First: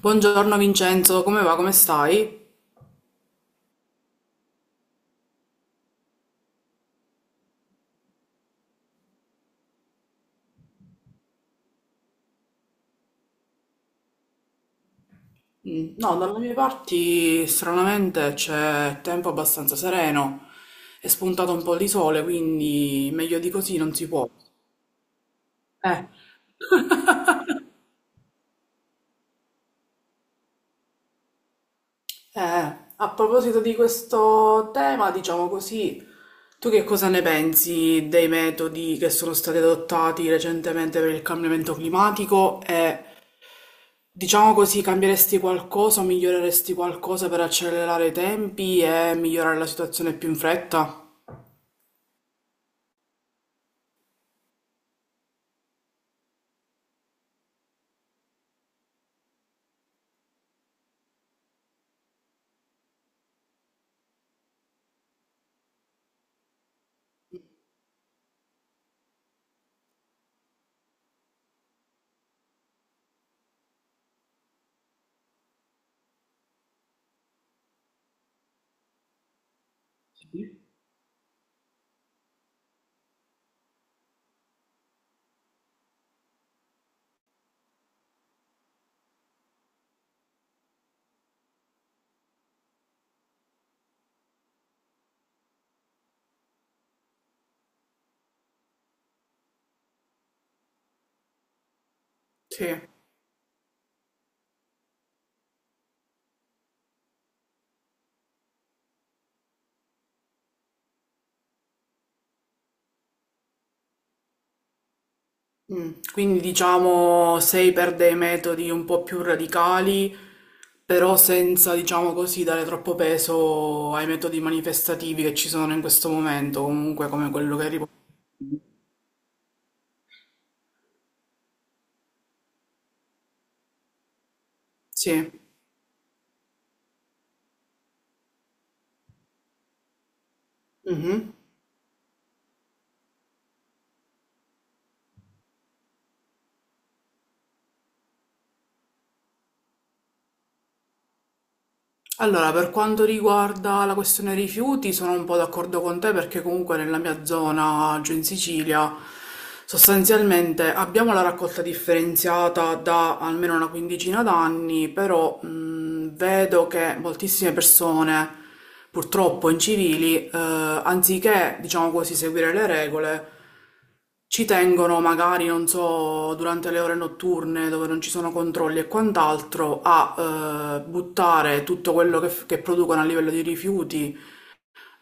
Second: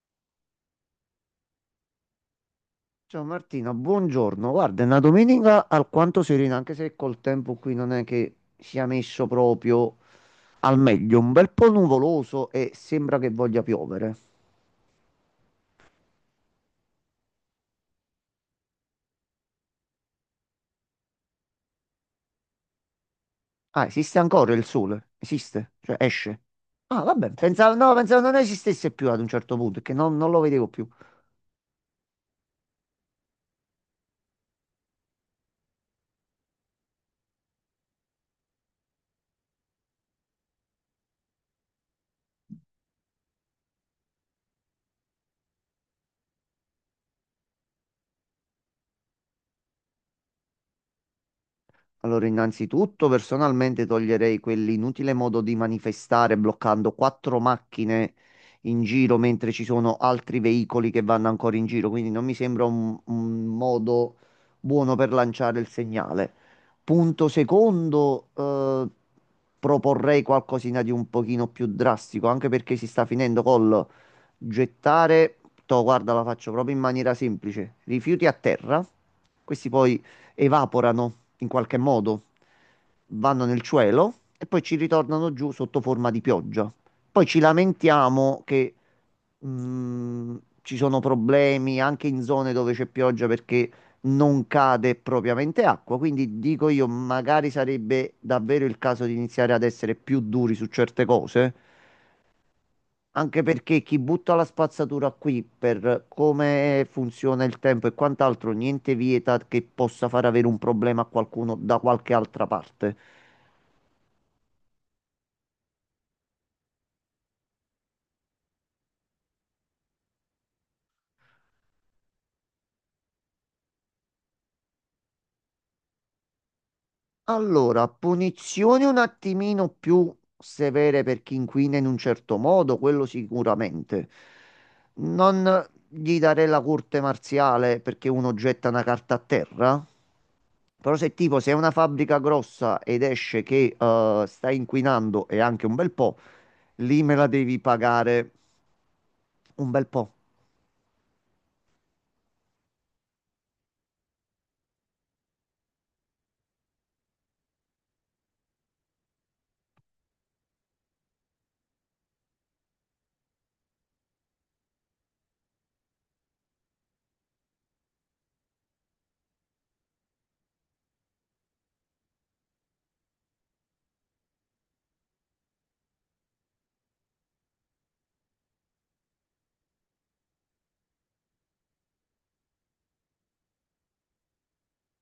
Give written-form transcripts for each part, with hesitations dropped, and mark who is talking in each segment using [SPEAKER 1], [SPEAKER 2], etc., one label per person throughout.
[SPEAKER 1] Buongiorno Vincenzo, come va? Come stai?
[SPEAKER 2] Ciao Martina, buongiorno. Guarda, è una domenica alquanto serena, anche se col tempo qui non è che sia messo proprio al meglio. Un bel po' nuvoloso e sembra che voglia piovere.
[SPEAKER 1] Mm, no, dalle mie parti stranamente c'è tempo abbastanza sereno, è spuntato un po' di sole, quindi meglio di così
[SPEAKER 2] Ah,
[SPEAKER 1] non si
[SPEAKER 2] esiste
[SPEAKER 1] può.
[SPEAKER 2] ancora il sole? Esiste? Cioè,
[SPEAKER 1] Eh.
[SPEAKER 2] esce? Ah, vabbè, pensavo, no, pensavo non esistesse più ad un certo punto, che non lo vedevo più.
[SPEAKER 1] Eh, a proposito di questo tema, diciamo così, tu che cosa ne pensi dei metodi che sono stati adottati recentemente per il cambiamento climatico e diciamo così, cambieresti qualcosa o miglioreresti qualcosa per accelerare i tempi e migliorare la situazione più in fretta?
[SPEAKER 2] Allora, innanzitutto personalmente toglierei quell'inutile modo di manifestare bloccando quattro macchine in giro mentre ci sono altri veicoli che vanno ancora in giro, quindi non mi sembra un modo buono per lanciare il segnale. Punto secondo, proporrei qualcosina di un pochino più drastico, anche perché si sta finendo col gettare, to, guarda, la faccio proprio in maniera semplice, rifiuti a terra, questi poi
[SPEAKER 1] Sì.
[SPEAKER 2] evaporano in qualche modo, vanno nel cielo e poi ci ritornano giù sotto forma di pioggia. Poi ci lamentiamo che mh, ci sono problemi anche in zone dove c'è pioggia perché non cade propriamente acqua. Quindi dico io, magari sarebbe davvero il caso di iniziare ad essere più duri su certe cose
[SPEAKER 1] Sì.
[SPEAKER 2] anche perché chi butta la spazzatura qui per come funziona il tempo e quant'altro, niente vieta che possa far avere un problema a qualcuno da qualche altra parte.
[SPEAKER 1] Mm. Quindi diciamo sei per dei metodi un po' più radicali, però senza, diciamo così, dare troppo peso ai metodi manifestativi che ci sono in questo momento, comunque come quello che
[SPEAKER 2] Allora,
[SPEAKER 1] riporta.
[SPEAKER 2] punizioni un attimino più severe per chi inquina in un certo modo, quello sicuramente.
[SPEAKER 1] Sì.
[SPEAKER 2] Non gli darei la corte marziale perché uno getta una carta a terra. Però se
[SPEAKER 1] Mhm.
[SPEAKER 2] tipo sei una fabbrica grossa ed esce che stai inquinando e anche un bel po', lì me la devi pagare un bel po'
[SPEAKER 1] Allora, per quanto riguarda la questione rifiuti, sono un po' d'accordo con te perché comunque nella mia zona, giù in Sicilia, sostanzialmente abbiamo la raccolta differenziata da almeno una quindicina d'anni, però vedo che moltissime persone, purtroppo incivili, anziché, diciamo così, seguire le regole, ci tengono magari, non so, durante le ore notturne dove non ci sono controlli e quant'altro, a buttare tutto quello che, che producono a livello di rifiuti,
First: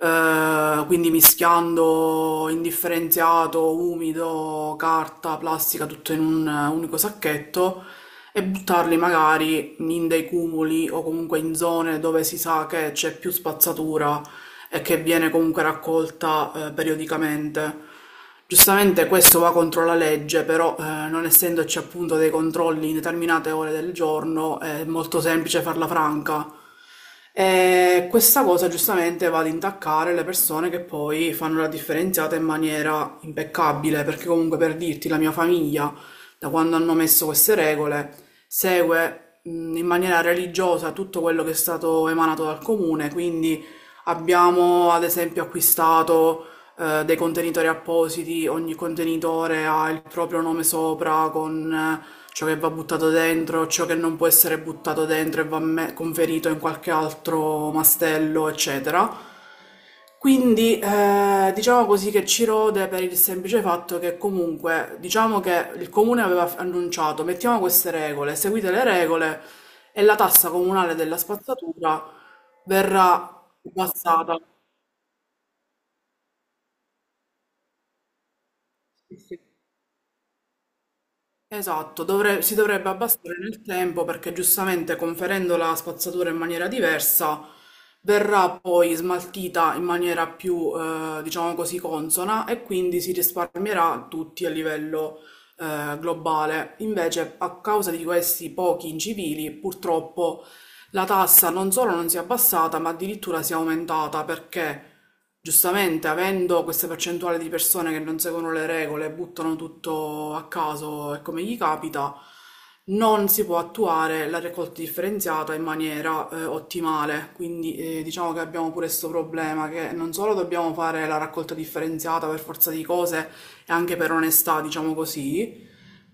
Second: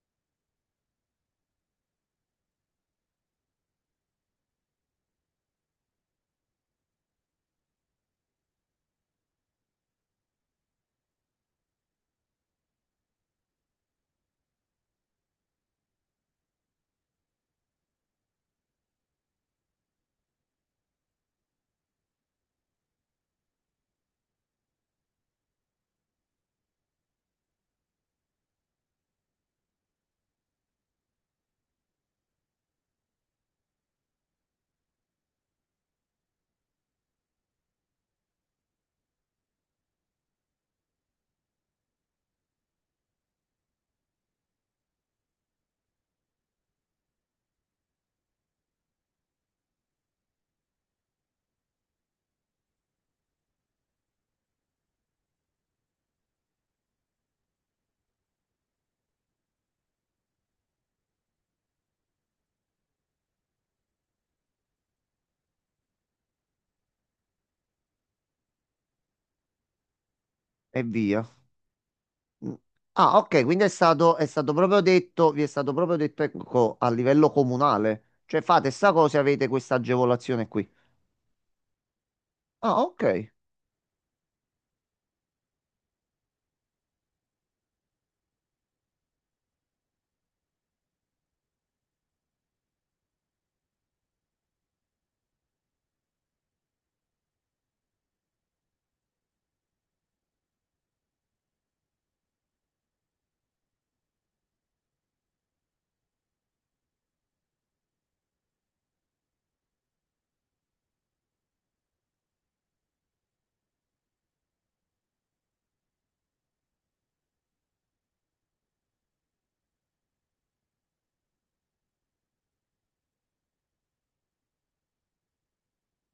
[SPEAKER 1] quindi mischiando indifferenziato, umido, carta, plastica, tutto in un unico sacchetto e buttarli magari in dei cumuli o comunque in zone dove si sa che c'è più spazzatura e che viene comunque raccolta periodicamente. Giustamente questo va contro la legge, però non essendoci appunto dei controlli in determinate ore del giorno è molto semplice farla franca. E questa cosa giustamente va ad intaccare le persone che poi fanno la differenziata in maniera impeccabile, perché comunque, per dirti, la mia famiglia, da quando hanno messo queste regole, segue in maniera religiosa tutto quello che è stato emanato dal comune, quindi abbiamo ad esempio acquistato dei contenitori appositi, ogni contenitore ha il proprio nome sopra con ciò che va buttato dentro, ciò che non può essere buttato dentro e va conferito in qualche altro mastello, eccetera. Quindi diciamo così che ci rode per il semplice fatto che comunque diciamo che il comune aveva annunciato, mettiamo, queste regole, seguite le regole e la tassa
[SPEAKER 2] e
[SPEAKER 1] comunale della
[SPEAKER 2] via.
[SPEAKER 1] spazzatura
[SPEAKER 2] Mm. Ah, ok,
[SPEAKER 1] verrà
[SPEAKER 2] quindi è
[SPEAKER 1] abbassata.
[SPEAKER 2] stato proprio detto, vi è stato proprio detto, ecco, a livello comunale. Cioè fate sta
[SPEAKER 1] Sì,
[SPEAKER 2] cosa e
[SPEAKER 1] sì.
[SPEAKER 2] avete questa agevolazione qui.
[SPEAKER 1] Esatto, si
[SPEAKER 2] Ah,
[SPEAKER 1] dovrebbe
[SPEAKER 2] ok.
[SPEAKER 1] abbassare nel tempo perché giustamente conferendo la spazzatura in maniera diversa verrà poi smaltita in maniera più, diciamo così, consona, e quindi si risparmierà tutti a livello, globale. Invece, a causa di questi pochi incivili, purtroppo la tassa non solo non si è abbassata, ma addirittura si è aumentata, perché, giustamente, avendo questa percentuale di persone che non seguono le regole, buttano tutto a caso e come gli capita, non si può attuare la raccolta differenziata in maniera ottimale. Quindi diciamo che abbiamo pure questo problema, che non solo dobbiamo fare la raccolta differenziata per forza di cose e anche per onestà, diciamo così,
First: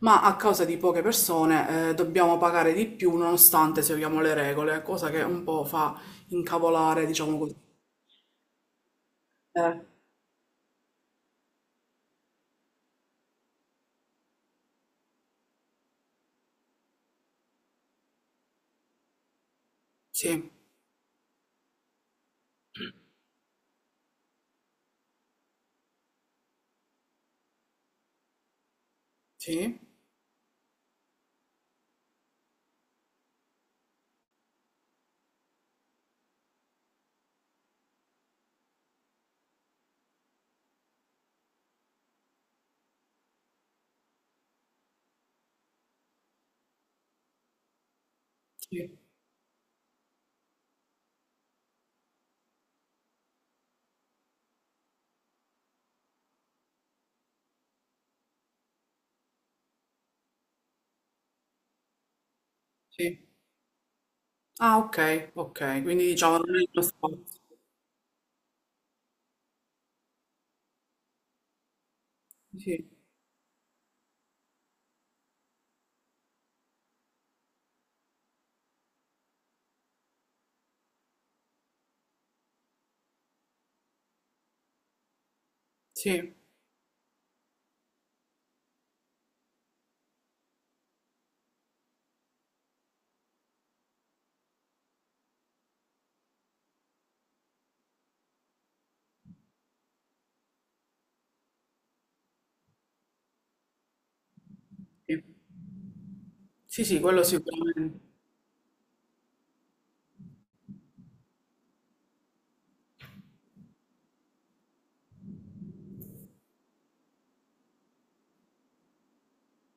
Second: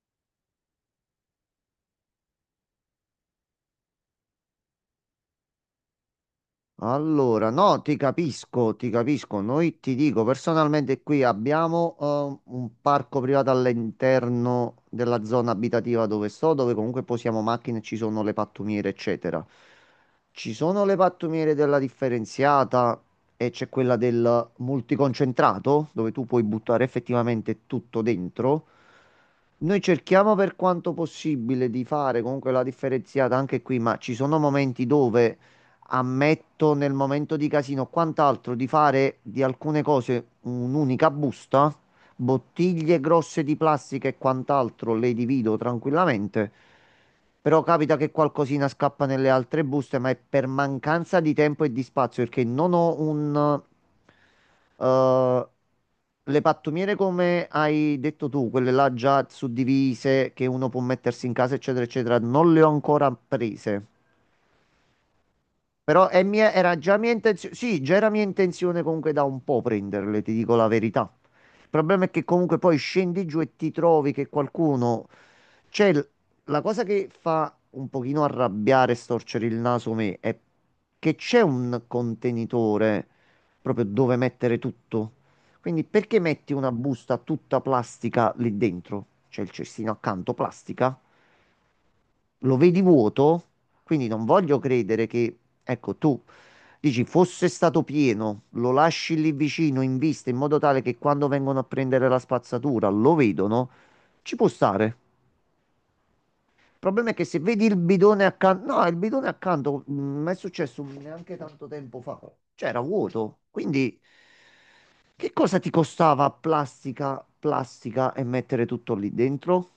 [SPEAKER 1] ma a causa di poche persone dobbiamo pagare di più nonostante seguiamo le regole, cosa che un po' fa incavolare, diciamo
[SPEAKER 2] Allora,
[SPEAKER 1] così.
[SPEAKER 2] no, ti capisco, ti capisco. Noi
[SPEAKER 1] Eh,
[SPEAKER 2] ti dico, personalmente qui abbiamo un parco privato all'interno della zona abitativa dove sto, dove comunque posiamo macchine, e ci sono le pattumiere, eccetera.
[SPEAKER 1] sì.
[SPEAKER 2] Ci sono le pattumiere della differenziata e c'è quella del multiconcentrato, dove tu puoi buttare effettivamente tutto dentro. Noi
[SPEAKER 1] Sì,
[SPEAKER 2] cerchiamo per quanto possibile di fare comunque la differenziata anche qui, ma ci sono momenti dove ammetto nel momento di casino, quant'altro, di fare di alcune cose un'unica busta, bottiglie grosse di plastica e quant'altro le divido tranquillamente. Però capita che qualcosina
[SPEAKER 1] sì,
[SPEAKER 2] scappa nelle altre buste, ma è per mancanza di tempo e di spazio, perché non ho un... eh, le pattumiere, come hai detto tu, quelle là già suddivise, che uno può mettersi in casa, eccetera, eccetera, non le ho ancora
[SPEAKER 1] sì.
[SPEAKER 2] prese.
[SPEAKER 1] Ah, ok, ok, quindi
[SPEAKER 2] Però
[SPEAKER 1] diciamo non è
[SPEAKER 2] era
[SPEAKER 1] uno
[SPEAKER 2] già mia
[SPEAKER 1] spazio.
[SPEAKER 2] intenzione, sì, già era mia intenzione comunque da un po' prenderle, ti dico la verità. Il problema è che comunque poi
[SPEAKER 1] Sì,
[SPEAKER 2] scendi giù e ti trovi che qualcuno... Cioè, la cosa che fa un pochino arrabbiare e storcere il naso me è che c'è un contenitore proprio dove mettere tutto. Quindi perché
[SPEAKER 1] sì,
[SPEAKER 2] metti una busta tutta plastica lì dentro? C'è il cestino accanto, plastica lo vedi vuoto, quindi non voglio credere che, ecco, tu dici fosse stato pieno, lo lasci lì vicino in vista in modo tale che quando vengono a prendere la spazzatura lo vedono, ci può stare.
[SPEAKER 1] sì,
[SPEAKER 2] Il
[SPEAKER 1] sì, sì,
[SPEAKER 2] problema è
[SPEAKER 1] quello
[SPEAKER 2] che se vedi il
[SPEAKER 1] sicuramente.
[SPEAKER 2] bidone accanto, no, il bidone accanto, mi è successo neanche tanto tempo fa, c'era vuoto, quindi che cosa ti costava plastica, plastica e mettere tutto lì dentro?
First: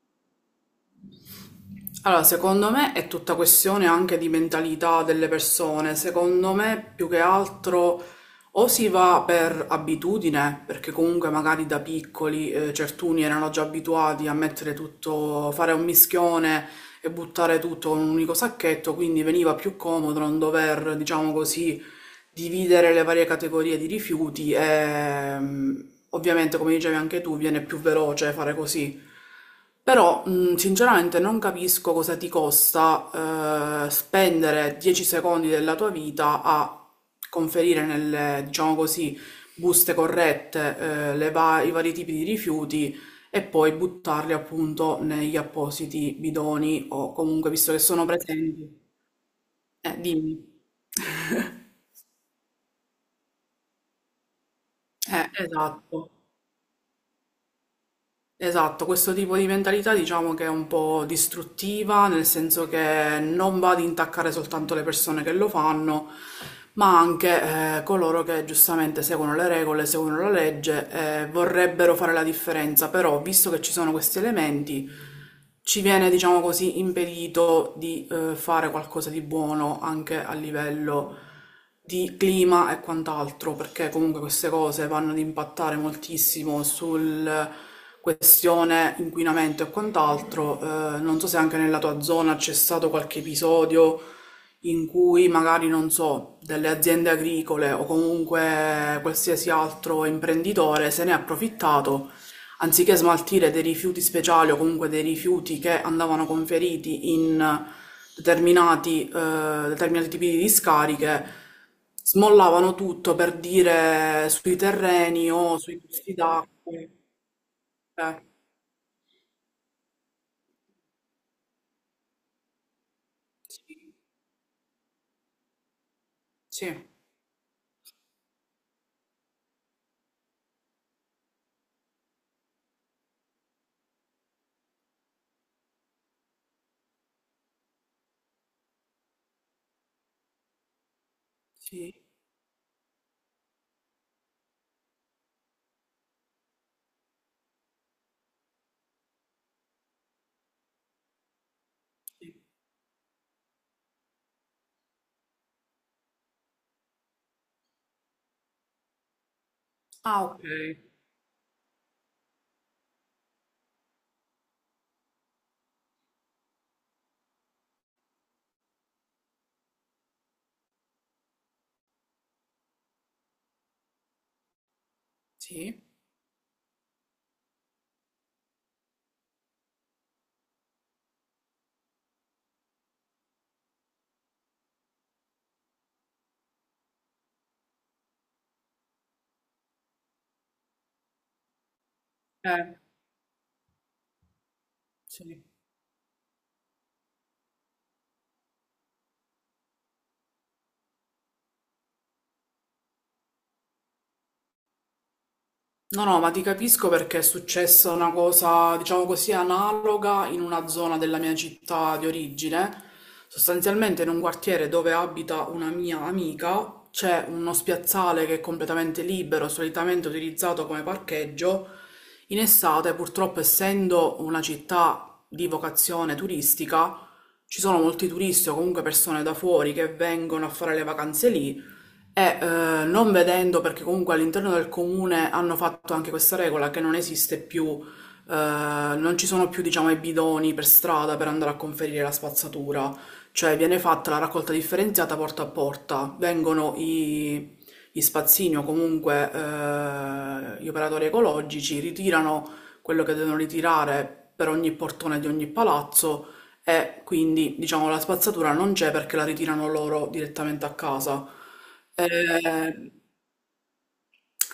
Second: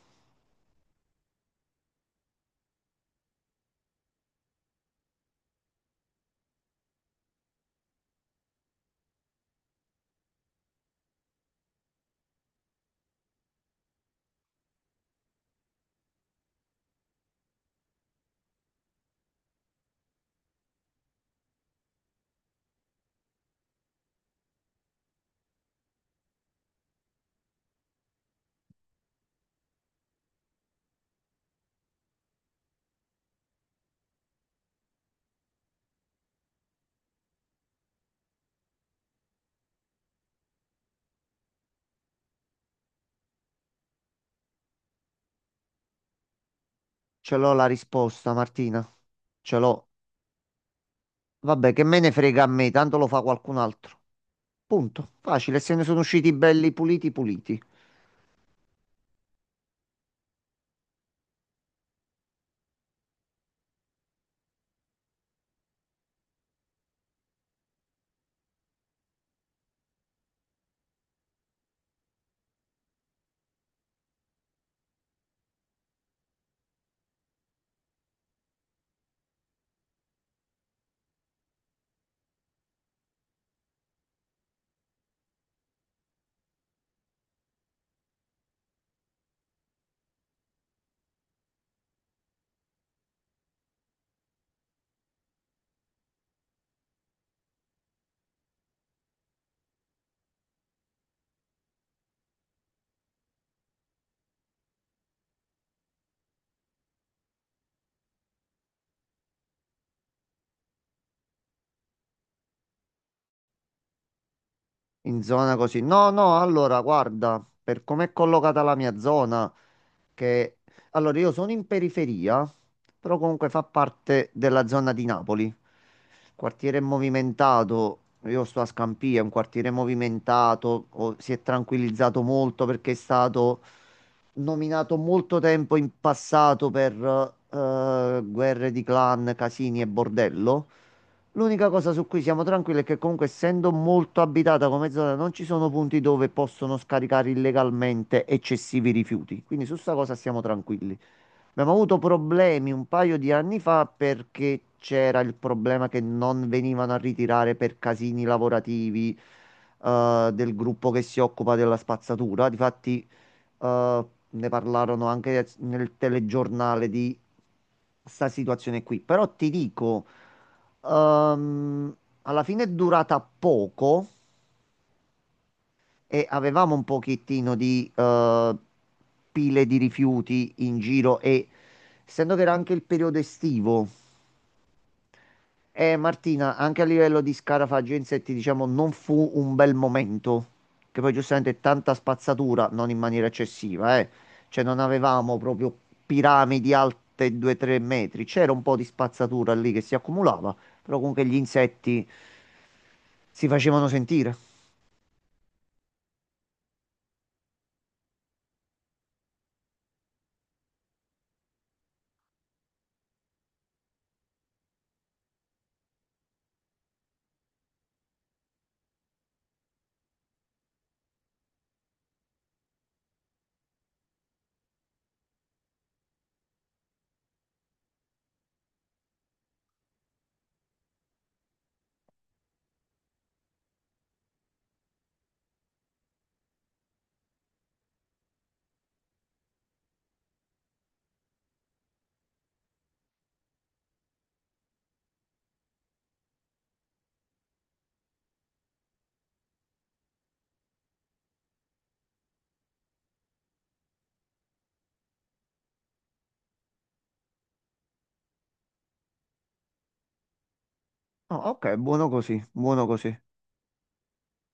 [SPEAKER 1] Allora, secondo me è tutta questione anche di mentalità delle persone. Secondo me, più che altro, o si va per abitudine, perché comunque magari da piccoli certuni erano già abituati a mettere tutto, fare un mischione e buttare tutto in un unico sacchetto, quindi veniva più comodo non dover, diciamo così, dividere le varie categorie di rifiuti e ovviamente, come dicevi anche tu, viene più veloce fare così. Però, sinceramente, non capisco cosa ti costa spendere 10 secondi della tua vita a conferire nelle, diciamo così, buste corrette i vari tipi di rifiuti e poi buttarli appunto negli appositi bidoni o
[SPEAKER 2] Ce
[SPEAKER 1] comunque,
[SPEAKER 2] l'ho la
[SPEAKER 1] visto che sono
[SPEAKER 2] risposta, Martina.
[SPEAKER 1] presenti.
[SPEAKER 2] Ce l'ho.
[SPEAKER 1] Dimmi.
[SPEAKER 2] Vabbè, che me ne frega a me, tanto lo fa qualcun altro. Punto. Facile, se ne sono
[SPEAKER 1] Esatto.
[SPEAKER 2] usciti belli puliti puliti.
[SPEAKER 1] Esatto, questo tipo di mentalità diciamo che è un po' distruttiva, nel senso che non va ad intaccare soltanto le persone che lo fanno, ma anche coloro che giustamente seguono le regole, seguono la legge e vorrebbero fare la differenza, però visto che ci sono questi elementi, ci viene, diciamo così, impedito di fare qualcosa di buono anche a livello di clima e quant'altro, perché comunque queste cose vanno ad impattare moltissimo sul, questione inquinamento e quant'altro. Non so se anche nella tua zona c'è stato qualche episodio in cui magari, non so, delle aziende agricole o comunque qualsiasi altro imprenditore se ne è approfittato anziché smaltire dei rifiuti speciali o comunque dei rifiuti che andavano conferiti in determinati tipi di discariche, smollavano tutto per dire sui
[SPEAKER 2] In
[SPEAKER 1] terreni
[SPEAKER 2] zona
[SPEAKER 1] o sui
[SPEAKER 2] così. No,
[SPEAKER 1] corsi
[SPEAKER 2] no,
[SPEAKER 1] d'acqua.
[SPEAKER 2] allora, guarda, per com'è
[SPEAKER 1] Eh,
[SPEAKER 2] collocata la mia zona, che... Allora, io sono in periferia, però comunque fa
[SPEAKER 1] sì,
[SPEAKER 2] parte della zona di Napoli. Quartiere
[SPEAKER 1] sì,
[SPEAKER 2] movimentato, io sto a Scampia, è un quartiere movimentato, si è tranquillizzato molto perché è stato nominato molto tempo in passato per guerre di clan, casini e bordello. L'unica cosa
[SPEAKER 1] sì,
[SPEAKER 2] su cui siamo tranquilli è che comunque essendo molto abitata come zona non ci sono punti dove possono scaricare illegalmente eccessivi rifiuti. Quindi su sta cosa siamo tranquilli. Abbiamo avuto
[SPEAKER 1] sì.
[SPEAKER 2] problemi un paio di anni fa perché c'era il problema che non venivano a ritirare per casini lavorativi
[SPEAKER 1] Ah, ok.
[SPEAKER 2] del gruppo che si occupa della spazzatura. Difatti, ne parlarono anche nel telegiornale di sta situazione qui. Però ti dico, ehm, alla fine è durata poco
[SPEAKER 1] Sì,
[SPEAKER 2] e avevamo un pochettino di pile di rifiuti in giro e essendo che era anche il periodo estivo, Martina, anche a livello di scarafaggi e insetti, diciamo, non fu un bel momento, che poi giustamente tanta spazzatura,
[SPEAKER 1] eh,
[SPEAKER 2] non in maniera eccessiva, eh. Cioè non avevamo
[SPEAKER 1] sì.
[SPEAKER 2] proprio piramidi alte 2-3 metri, c'era un po' di spazzatura lì che si accumulava, però comunque gli insetti si facevano sentire.
[SPEAKER 1] No, no, ma ti capisco perché è successa una cosa, diciamo così, analoga in una zona della mia città di origine. Sostanzialmente in un quartiere dove abita una mia amica c'è uno spiazzale che è completamente libero, solitamente utilizzato come parcheggio. In estate, purtroppo, essendo una città di vocazione turistica, ci sono molti turisti o comunque persone da fuori che vengono a fare le vacanze lì e non vedendo, perché comunque all'interno del comune hanno fatto anche questa regola che non esiste più, non ci sono più, diciamo, i bidoni per strada per andare a conferire la spazzatura, cioè viene fatta la raccolta differenziata porta a porta, vengono gli spazzini o comunque gli operatori ecologici, ritirano quello che devono ritirare per ogni portone di ogni palazzo e quindi, diciamo, la spazzatura non c'è perché la ritirano loro direttamente a casa.
[SPEAKER 2] Ah, ok, buono così, buono
[SPEAKER 1] Eh,
[SPEAKER 2] così.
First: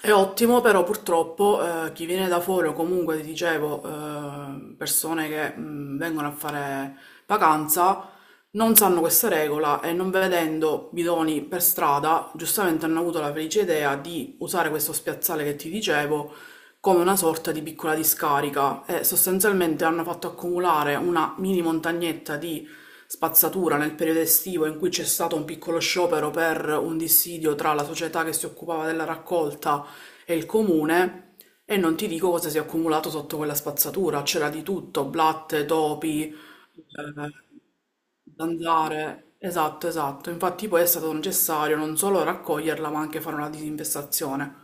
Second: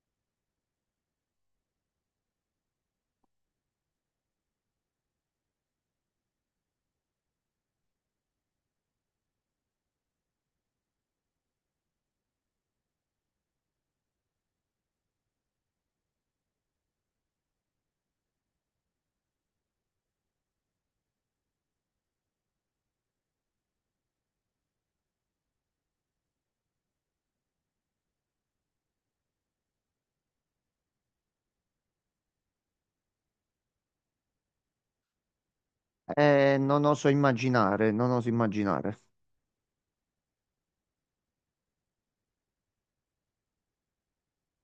[SPEAKER 1] è ottimo, però purtroppo chi viene da fuori o comunque, ti dicevo, persone che vengono a fare vacanza non sanno questa regola e non vedendo bidoni per strada, giustamente hanno avuto la felice idea di usare questo spiazzale che ti dicevo come una sorta di piccola discarica, e sostanzialmente hanno fatto accumulare una mini montagnetta di spazzatura nel periodo estivo in cui c'è stato un piccolo sciopero per un dissidio tra la società che si occupava della raccolta e il comune, e non ti dico cosa si è accumulato sotto quella spazzatura, c'era di tutto, blatte, topi,
[SPEAKER 2] Non oso immaginare, non oso immaginare.
[SPEAKER 1] zanzare. Esatto, esatto. Infatti poi è stato necessario non solo raccoglierla, ma anche fare una disinfestazione.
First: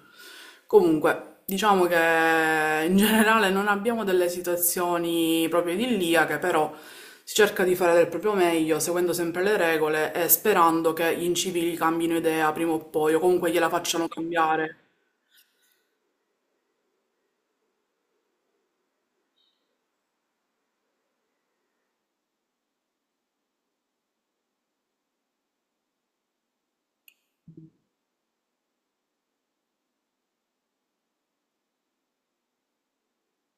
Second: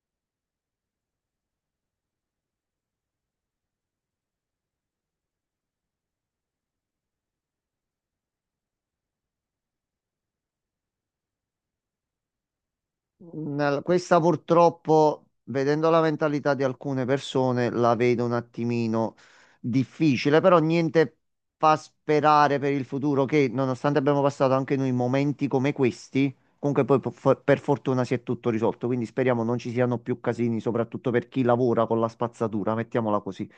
[SPEAKER 1] Comunque, diciamo che in generale non abbiamo delle situazioni proprio idilliache, però si cerca di fare del proprio meglio, seguendo sempre le regole e sperando che gli incivili cambino idea prima o poi, o comunque gliela facciano
[SPEAKER 2] Questa
[SPEAKER 1] cambiare.
[SPEAKER 2] purtroppo, vedendo la mentalità di alcune persone, la vedo un attimino difficile, però niente fa sperare per il futuro che, nonostante abbiamo passato anche noi momenti come questi, comunque poi per fortuna si è tutto risolto, quindi speriamo non ci siano più casini, soprattutto per chi lavora con la spazzatura, mettiamola così.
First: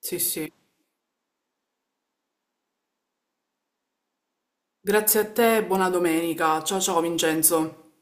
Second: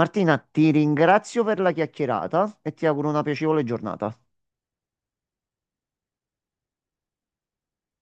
[SPEAKER 1] Sì, sì.
[SPEAKER 2] ti ringrazio per la chiacchierata e ti auguro una piacevole giornata.
[SPEAKER 1] Grazie a te e buona domenica. Ciao ciao Vincenzo.